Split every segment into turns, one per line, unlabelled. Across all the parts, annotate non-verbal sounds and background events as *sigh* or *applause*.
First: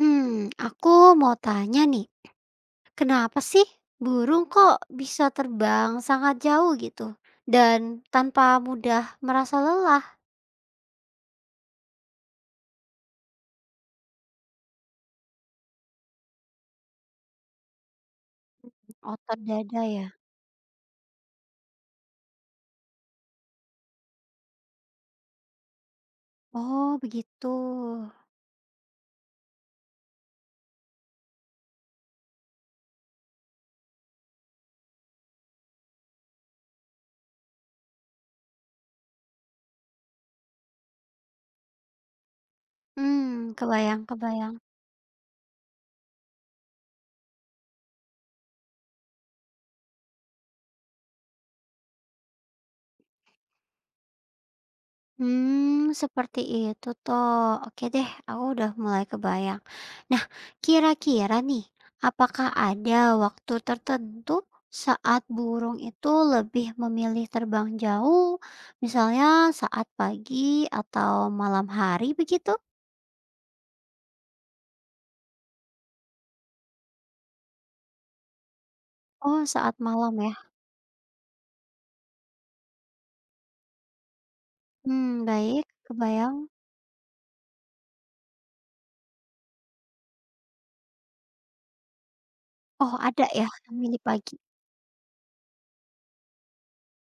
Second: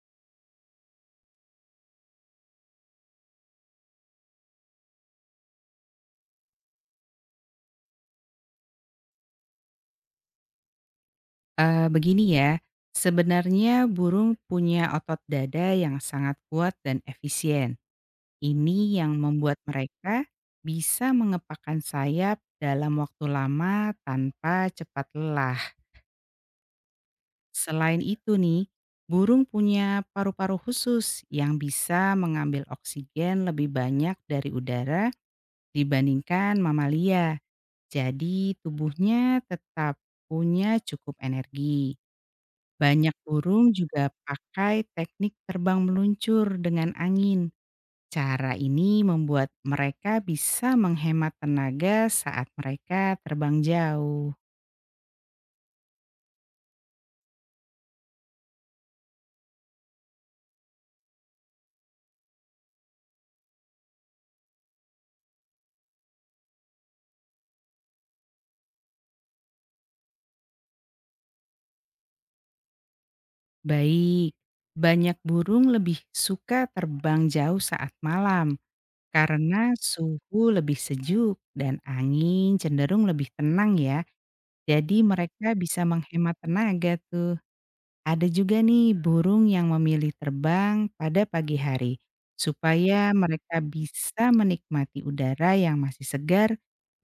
Hmm, aku mau tanya nih, kenapa sih burung kok bisa terbang sangat jauh gitu dan tanpa mudah merasa lelah
Begini ya, sebenarnya burung punya otot dada yang sangat kuat dan efisien. Ini yang
otot
membuat
dada ya?
mereka bisa mengepakkan sayap dalam waktu lama tanpa cepat lelah.
Oh, begitu.
Selain itu nih, burung punya paru-paru khusus yang bisa mengambil oksigen lebih banyak dari udara dibandingkan mamalia. Jadi tubuhnya tetap punya cukup energi. Banyak
Hmm,
burung
kebayang,
juga
kebayang.
pakai teknik terbang meluncur dengan angin. Cara ini membuat mereka bisa menghemat tenaga saat mereka terbang jauh.
Hmm, seperti itu toh. Oke deh, aku udah mulai kebayang. Nah, kira-kira nih, apakah ada waktu tertentu saat burung itu lebih memilih terbang jauh, misalnya saat pagi atau malam hari begitu?
Baik, banyak burung lebih suka terbang jauh saat malam
Oh,
karena
saat malam ya?
suhu lebih sejuk dan angin cenderung lebih tenang ya. Jadi
Hmm,
mereka
baik,
bisa menghemat
kebayang.
tenaga. Ada juga nih burung yang memilih terbang pada pagi hari
Oh,
supaya
ada ya,
mereka
memilih
bisa
pagi.
menikmati udara yang masih segar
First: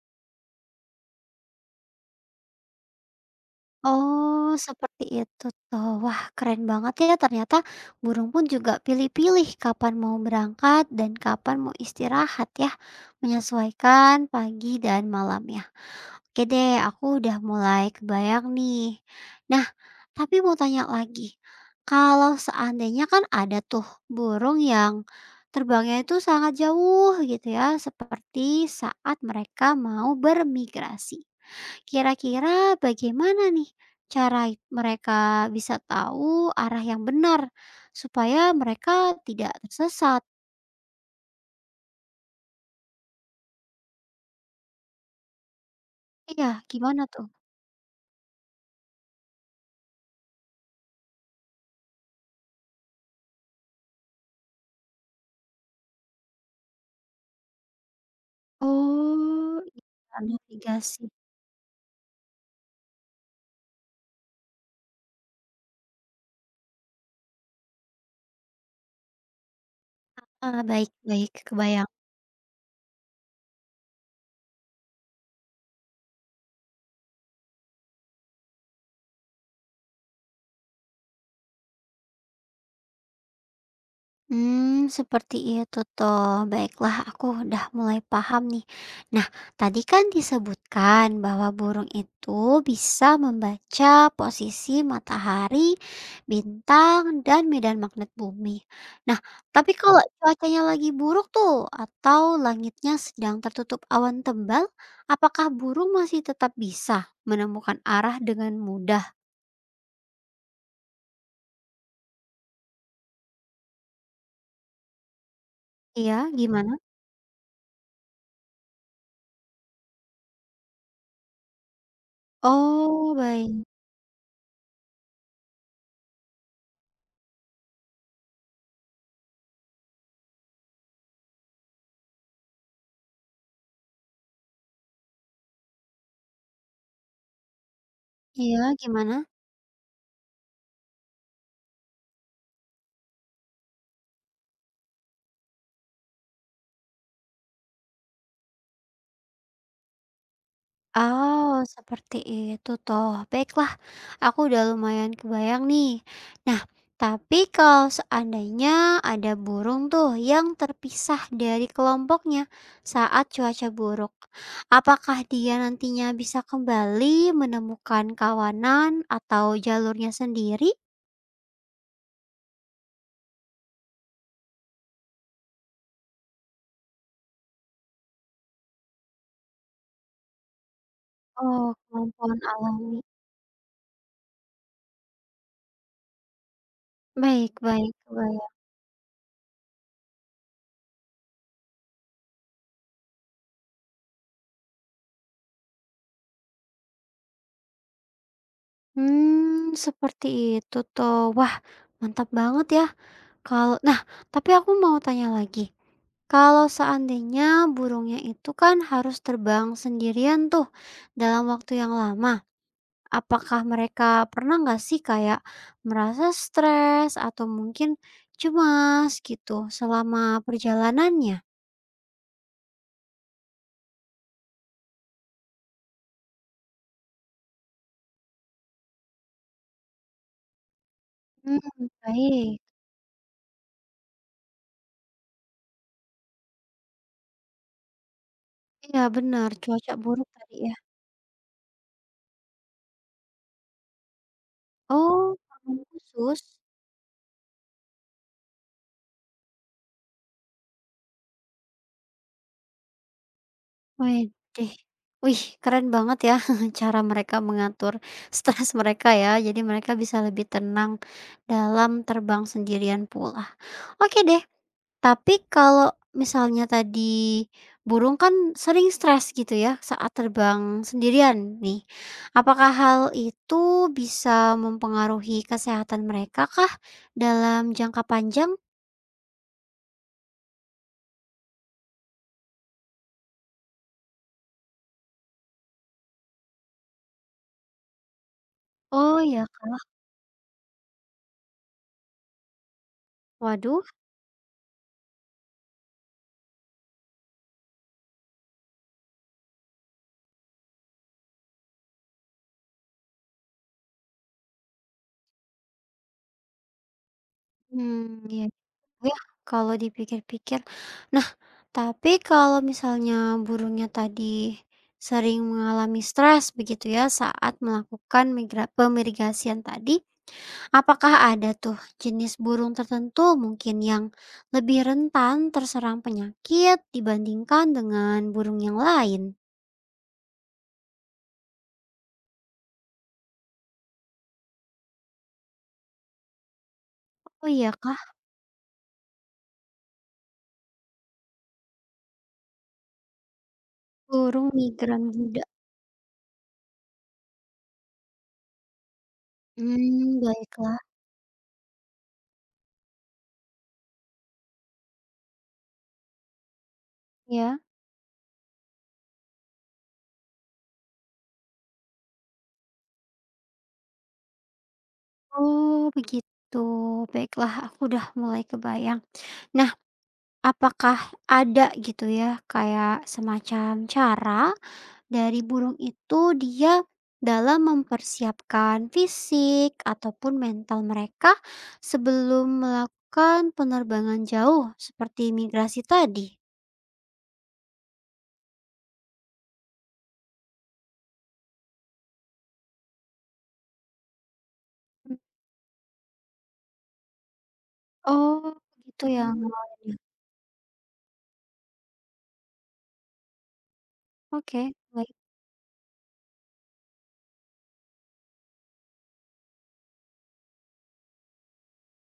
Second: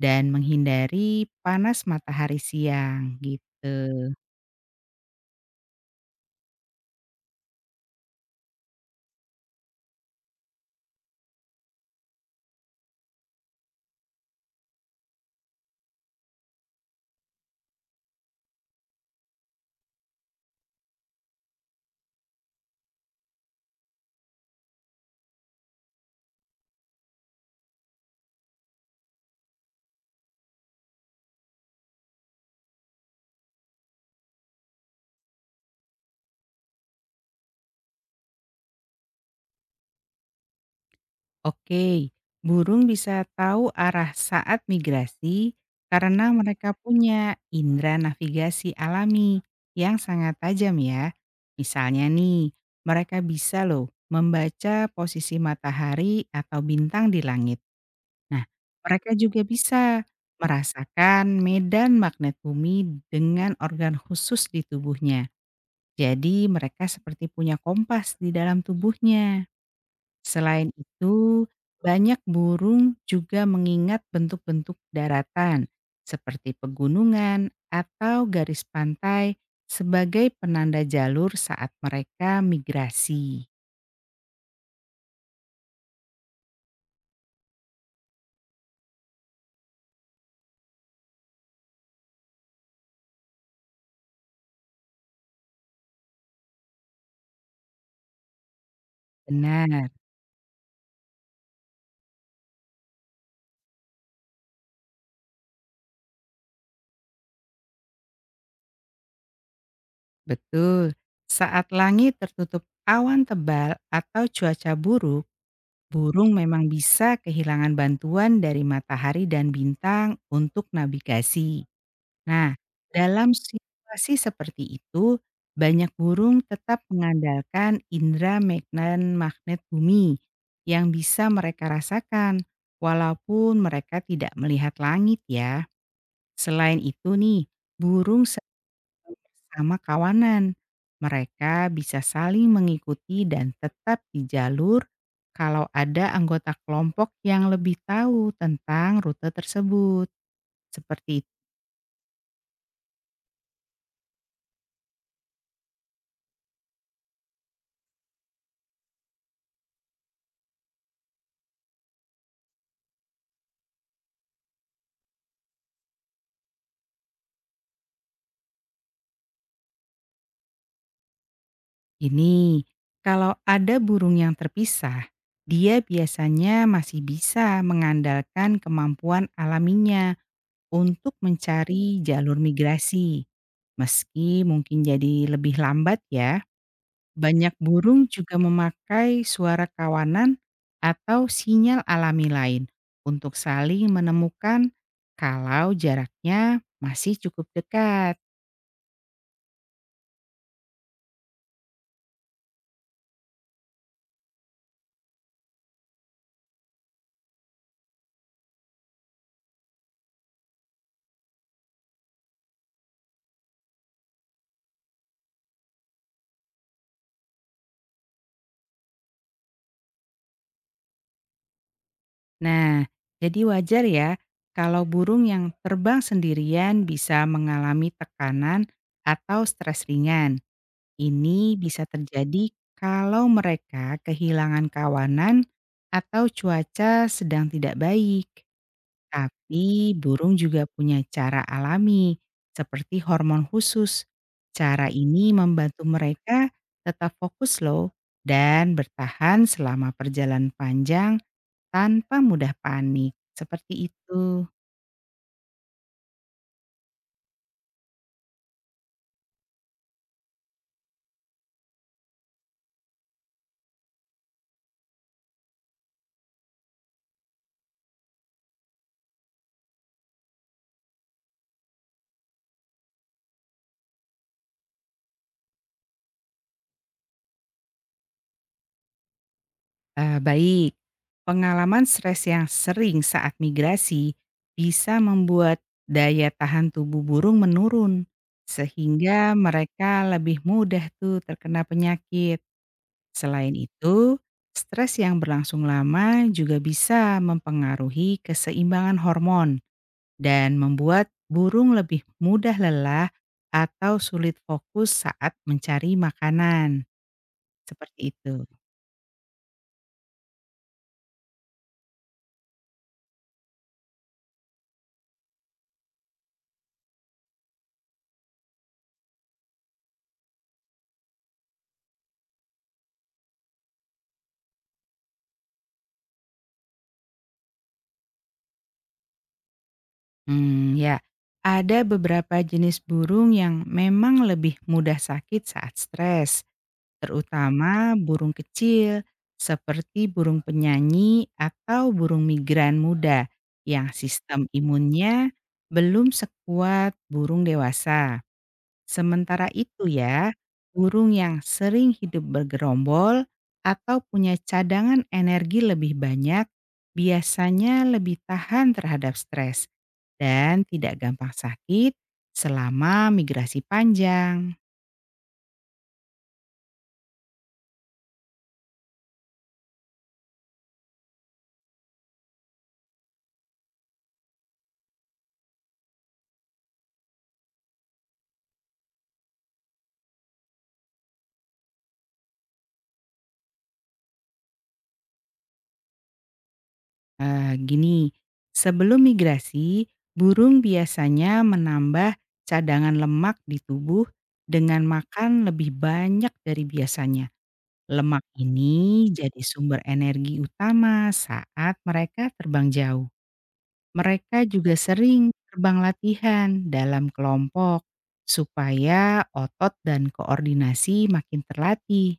dan menghindari panas matahari siang gitu.
Oh, seperti itu toh. Wah, keren banget ya ternyata burung pun juga pilih-pilih kapan mau berangkat dan kapan mau istirahat ya. Menyesuaikan pagi dan malamnya. Oke deh, aku udah mulai kebayang nih. Nah, tapi mau tanya lagi. Kalau seandainya kan ada tuh burung yang terbangnya itu sangat jauh gitu ya, seperti saat mereka mau bermigrasi. Kira-kira bagaimana nih cara mereka bisa tahu arah yang benar supaya mereka tidak tersesat?
Oke, burung bisa tahu arah saat migrasi karena
Iya,
mereka
gimana tuh?
punya indera navigasi alami yang sangat tajam ya. Misalnya nih, mereka bisa loh membaca posisi matahari atau bintang di langit. Nah, mereka juga
Oh.
bisa
Navigasi.
merasakan medan magnet bumi dengan organ khusus di tubuhnya. Jadi mereka seperti punya kompas di dalam tubuhnya.
Ah,
Selain
baik baik,
itu,
kebayang.
banyak burung juga mengingat bentuk-bentuk daratan seperti pegunungan atau garis pantai sebagai penanda jalur saat mereka migrasi.
Hmm, seperti itu toh. Baiklah, aku udah mulai paham nih. Nah, tadi kan disebutkan bahwa burung itu bisa membaca posisi matahari, bintang, dan medan magnet bumi. Nah, tapi
Benar.
kalau cuacanya lagi buruk tuh atau langitnya sedang tertutup awan tebal, apakah burung masih tetap bisa menemukan arah dengan mudah?
Betul. Saat langit tertutup awan tebal atau cuaca buruk,
Iya,
burung memang
gimana?
bisa kehilangan bantuan dari matahari dan bintang untuk navigasi. Nah,
Oh,
dalam
baik.
situasi seperti itu, banyak burung tetap mengandalkan indera magnet magnet bumi yang bisa mereka rasakan walaupun mereka tidak melihat langit ya. Selain itu nih, burung
Iya, gimana?
bersama kawanan. Mereka bisa saling mengikuti dan tetap di jalur kalau ada anggota kelompok yang lebih tahu tentang rute tersebut. Seperti
Oh, seperti itu toh. Baiklah, aku udah lumayan kebayang nih. Nah, tapi kalau seandainya ada burung tuh yang terpisah dari kelompoknya saat cuaca buruk, apakah dia nantinya bisa kembali menemukan kawanan atau jalurnya sendiri?
ini, kalau ada burung yang terpisah, dia biasanya masih bisa mengandalkan kemampuan alaminya untuk
Oh,
mencari jalur
kemampuan alami.
migrasi. Meski mungkin jadi lebih lambat ya,
Baik,
banyak
baik,
burung juga
baik.
memakai suara kawanan atau sinyal alami lain untuk saling menemukan kalau jaraknya masih cukup dekat.
Hmm, seperti itu toh. Wah, mantap banget ya. Kalau nah, tapi aku mau tanya lagi. Kalau seandainya burungnya itu kan harus terbang sendirian tuh dalam waktu yang lama, apakah mereka pernah nggak sih kayak merasa stres atau mungkin cemas gitu selama perjalanannya?
Nah, jadi wajar ya kalau burung yang terbang sendirian bisa mengalami tekanan atau stres ringan. Ini bisa
Hmm,
terjadi
baik.
kalau mereka kehilangan kawanan atau cuaca sedang tidak baik.
Iya benar, cuaca
Tapi
buruk
burung
tadi
juga
ya.
punya cara alami, seperti hormon khusus. Cara ini
Oh,
membantu
permen khusus?
mereka tetap fokus loh dan bertahan selama perjalanan panjang tanpa mudah panik. Seperti itu.
Widih. Wih, keren banget ya *laughs* cara mereka mengatur *laughs* stres mereka ya. Jadi mereka bisa lebih tenang dalam terbang sendirian pula. Oke deh. Tapi kalau misalnya tadi burung kan sering stres gitu ya saat terbang sendirian nih. Apakah hal itu bisa mempengaruhi kesehatan mereka kah dalam jangka panjang?
Eh, baik, pengalaman stres yang sering saat migrasi bisa membuat daya tahan tubuh burung menurun.
Oh
Sehingga
ya,
mereka lebih mudah tuh terkena penyakit. Selain
waduh.
itu, stres yang berlangsung lama juga bisa mempengaruhi keseimbangan hormon dan membuat burung lebih mudah lelah atau sulit fokus saat mencari makanan. Seperti
Hmm, iya
itu.
ya kalau dipikir-pikir. Tapi kalau misalnya burungnya tadi sering mengalami stres begitu ya saat melakukan migra pemirigasian tadi, apakah ada tuh jenis burung tertentu mungkin yang lebih rentan terserang penyakit dibandingkan dengan burung yang lain?
Hmm, ya. Ada beberapa jenis burung yang memang lebih mudah sakit saat stres.
Oh iya
Terutama
kah?
burung kecil seperti burung penyanyi atau burung migran muda yang sistem
Burung migran
imunnya
muda.
belum sekuat burung dewasa. Sementara itu
Hmm,
ya,
baiklah
burung yang sering hidup bergerombol atau punya cadangan energi lebih banyak
ya.
biasanya lebih tahan terhadap stres dan tidak gampang sakit selama migrasi panjang.
Oh begitu. Baiklah, aku udah mulai kebayang. Nah, apakah ada gitu ya, kayak semacam cara dari burung itu dia dalam mempersiapkan fisik ataupun mental mereka sebelum melakukan penerbangan jauh seperti migrasi tadi?
Gini, sebelum migrasi, burung biasanya menambah cadangan lemak di tubuh dengan
Mmm.
makan lebih banyak dari biasanya. Lemak
Oh, gitu
ini
ya. Mhm,
jadi sumber
ngawalnya.
energi utama saat mereka terbang jauh. Mereka
Oke,
juga
baik.
sering terbang latihan dalam kelompok supaya otot dan koordinasi makin terlatih.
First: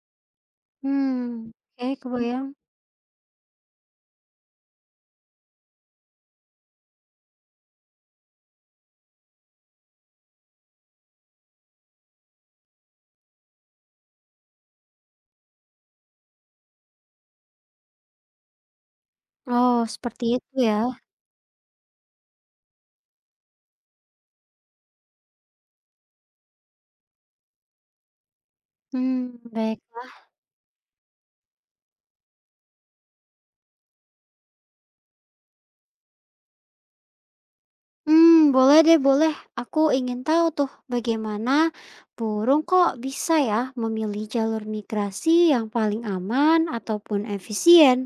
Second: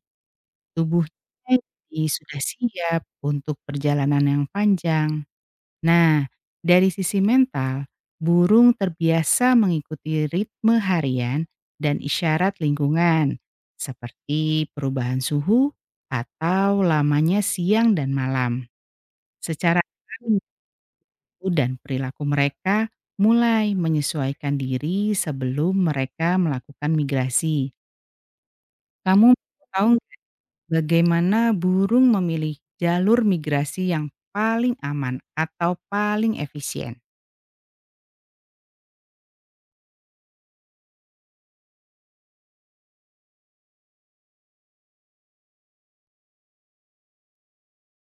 Tubuhnya
Hmm, oke,
jadi sudah
kebayang.
siap untuk perjalanan yang panjang. Nah, dari sisi mental, burung terbiasa mengikuti ritme harian dan isyarat lingkungan, seperti perubahan suhu atau lamanya siang dan malam. Secara
Oh, seperti
alami
itu ya.
dan perilaku mereka mulai menyesuaikan diri sebelum mereka melakukan migrasi. Kamu
Hmm,
mau
baik.
tahu nggak bagaimana burung memilih jalur migrasi yang paling aman atau paling efisien?
Hmm, boleh deh, boleh. Aku ingin tahu tuh bagaimana burung kok bisa ya memilih jalur migrasi yang paling aman ataupun efisien.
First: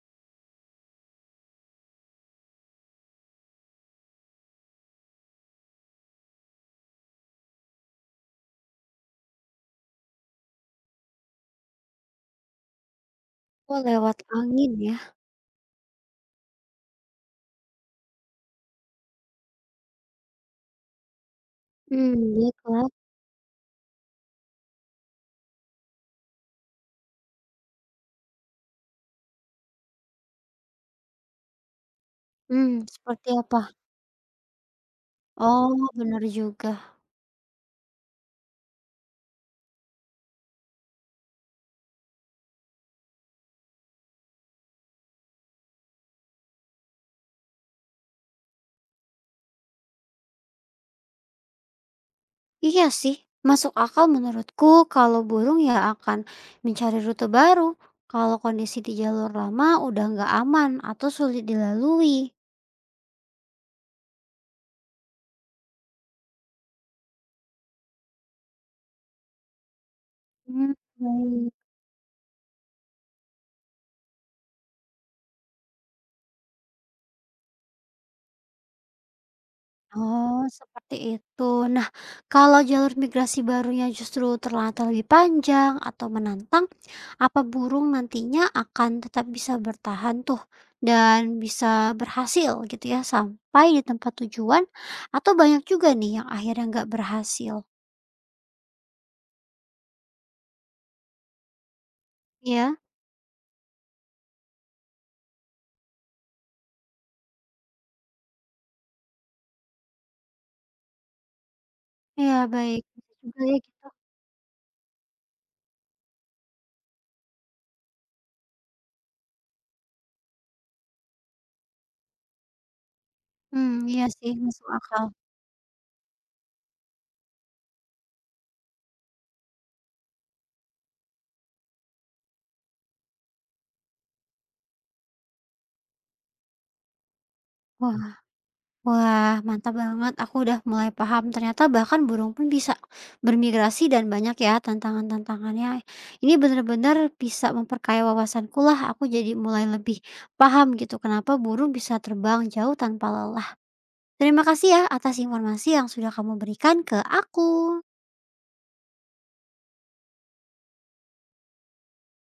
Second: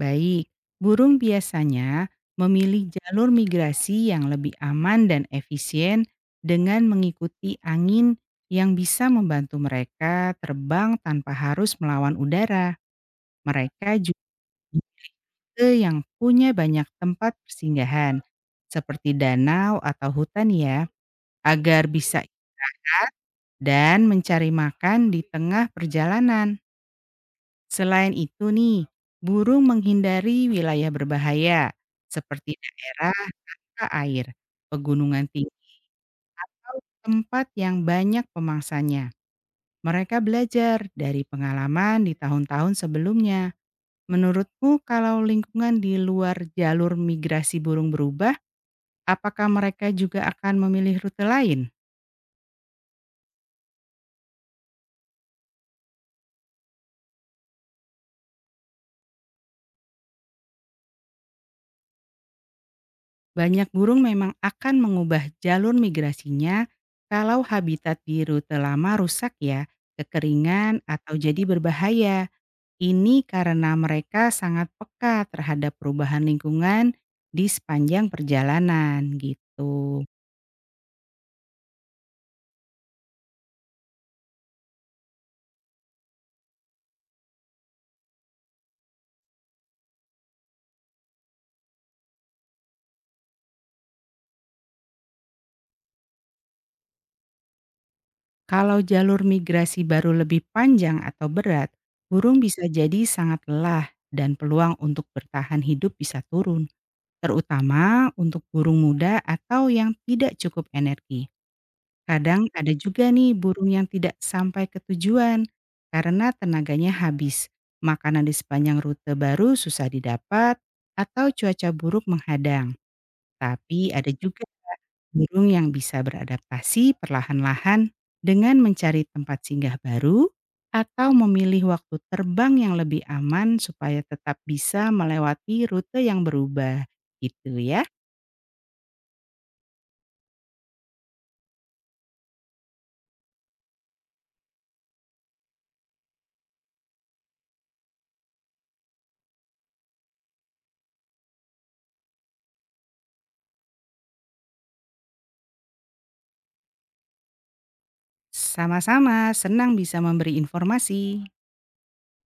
Baik, burung biasanya memilih jalur migrasi yang lebih aman dan efisien dengan mengikuti angin yang bisa membantu mereka terbang tanpa harus melawan udara.
Oh,
Mereka
lewat
juga
angin ya.
tipe yang punya banyak tempat persinggahan, seperti danau atau hutan ya, agar
Hmm,
bisa
baiklah.
dan mencari makan di tengah perjalanan. Selain itu nih, burung menghindari wilayah berbahaya, seperti
Hmm,
daerah
seperti apa?
suka air. Pegunungan Timau
Oh, benar juga.
tempat yang banyak pemangsanya. Mereka belajar dari pengalaman di tahun-tahun sebelumnya. Menurutmu kalau lingkungan di luar jalur migrasi burung berubah, apakah mereka juga akan memilih rute lain?
Iya sih, masuk akal menurutku kalau burung ya akan mencari rute baru kalau kondisi di jalur lama udah nggak aman atau sulit dilalui.
Banyak burung memang akan mengubah jalur migrasinya kalau habitat di rute lama rusak ya,
Hmm,
kekeringan atau jadi
baik.
berbahaya. Ini karena mereka sangat peka terhadap perubahan lingkungan di sepanjang perjalanan, gitu.
Oh, seperti itu. Nah, kalau jalur migrasi barunya justru ternyata lebih panjang atau menantang, apa burung nantinya akan tetap bisa bertahan tuh dan bisa berhasil gitu ya sampai di tempat tujuan atau banyak juga nih yang akhirnya nggak berhasil.
Kalau jalur migrasi baru lebih panjang atau berat, burung bisa
Ya,
jadi sangat lelah dan peluang untuk bertahan hidup bisa turun, terutama untuk burung muda atau yang tidak cukup energi.
ya
Kadang ada
baik.
juga
Bisa
nih
juga ya
burung yang
gitu.
tidak sampai ke tujuan karena tenaganya habis, makanan di sepanjang rute baru susah didapat, atau cuaca buruk menghadang.
Hmm,
Tapi
iya
ada
sih
juga
masuk akal.
burung yang bisa beradaptasi perlahan-lahan dengan mencari tempat singgah baru atau memilih waktu terbang yang lebih aman supaya tetap bisa melewati rute yang berubah. Gitu ya.
Wah, wah, mantap banget. Aku udah mulai paham. Ternyata bahkan burung pun bisa bermigrasi dan banyak ya tantangan-tantangannya. Ini benar-benar bisa memperkaya wawasanku lah. Aku jadi mulai lebih paham gitu kenapa burung bisa terbang jauh tanpa lelah. Terima kasih ya atas informasi yang sudah kamu berikan ke aku.
Sama-sama, senang bisa memberi informasi.